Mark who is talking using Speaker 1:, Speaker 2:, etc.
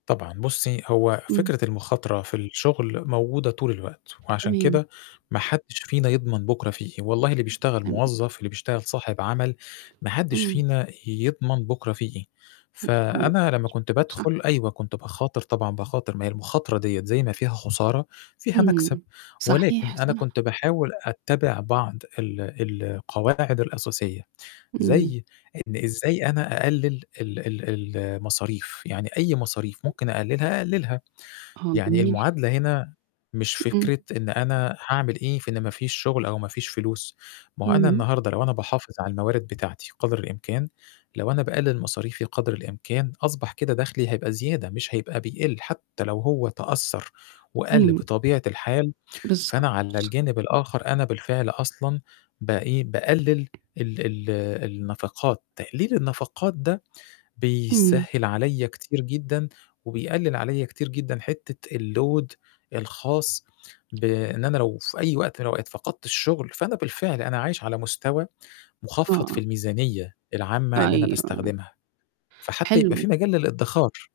Speaker 1: طبعًا، بُصّي هو
Speaker 2: إمم.
Speaker 1: فكرة المُخاطرة في الشُغل موجودة طول الوقت، وعشان
Speaker 2: تمام.
Speaker 1: كده ما حدش فينا يضمن بُكرة فيه إيه، والله اللي
Speaker 2: إمم،
Speaker 1: بيشتغل
Speaker 2: تمام.
Speaker 1: موظف، اللي بيشتغل صاحب عمل، ما حدش
Speaker 2: إمم.
Speaker 1: فينا ي يضمن بُكرة فيه إيه.
Speaker 2: امم، تمام،
Speaker 1: فأنا لمّا كنت
Speaker 2: ش صح.
Speaker 1: بادخُل أيوه كنت باخاطر طبعًا باخاطر ما هي المُخاطرة دِيّة زي ما فيها خسارة فيها مكسب،
Speaker 2: امم، صحيح،
Speaker 1: ولكن أنا كنت
Speaker 2: صح.
Speaker 1: باحاول أتّبع بعض ال القواعد الأساسية،
Speaker 2: اهم.
Speaker 1: زي إن إزاي أنا أقلِل ال ال المصاريف، يعني أي مصاريف ممكن أقلِلها، أقلِلها.
Speaker 2: آه،
Speaker 1: يعني
Speaker 2: جميل.
Speaker 1: المعادلة هنا مش
Speaker 2: امم.
Speaker 1: فكرة إن أنا هاعمل إيه في إن ما فيش شُغل أو ما فيش فلوس، ما هو أنا
Speaker 2: امم.
Speaker 1: النهارده لو أنا باحافظ على الموارد بتاعتي قدر الإمكان، لو أنا باقلِل مصاريفي قدر الإمكان أصبح كده دَخلي هيبقى زيادة مش هيبقى بيقِل حتى لو هو تأثّر وقَل
Speaker 2: إمم.
Speaker 1: بطبيعة الحال فأنا
Speaker 2: بالضبط.
Speaker 1: على الجانب الآخَر أنا بالفعل أصلًا بإيه، باقلِل ال ال النفقات، تقليل النفقات ده
Speaker 2: امم.
Speaker 1: بيسهّل عليَّ كتير جدًا، وبيقلِّل عليَّ كتير جدًا حتة الload الخاص بإن أنا لو في أي وقت من الأوقات فقدت الشُغل فأنا بالفعل أنا عايش على مستوى
Speaker 2: آه،
Speaker 1: مخفض في
Speaker 2: آه.
Speaker 1: الميزانية العامة اللي أنا
Speaker 2: أيوه.
Speaker 1: باستخدمها، فحتى يبقى في
Speaker 2: حلو.
Speaker 1: مجال للإدخار.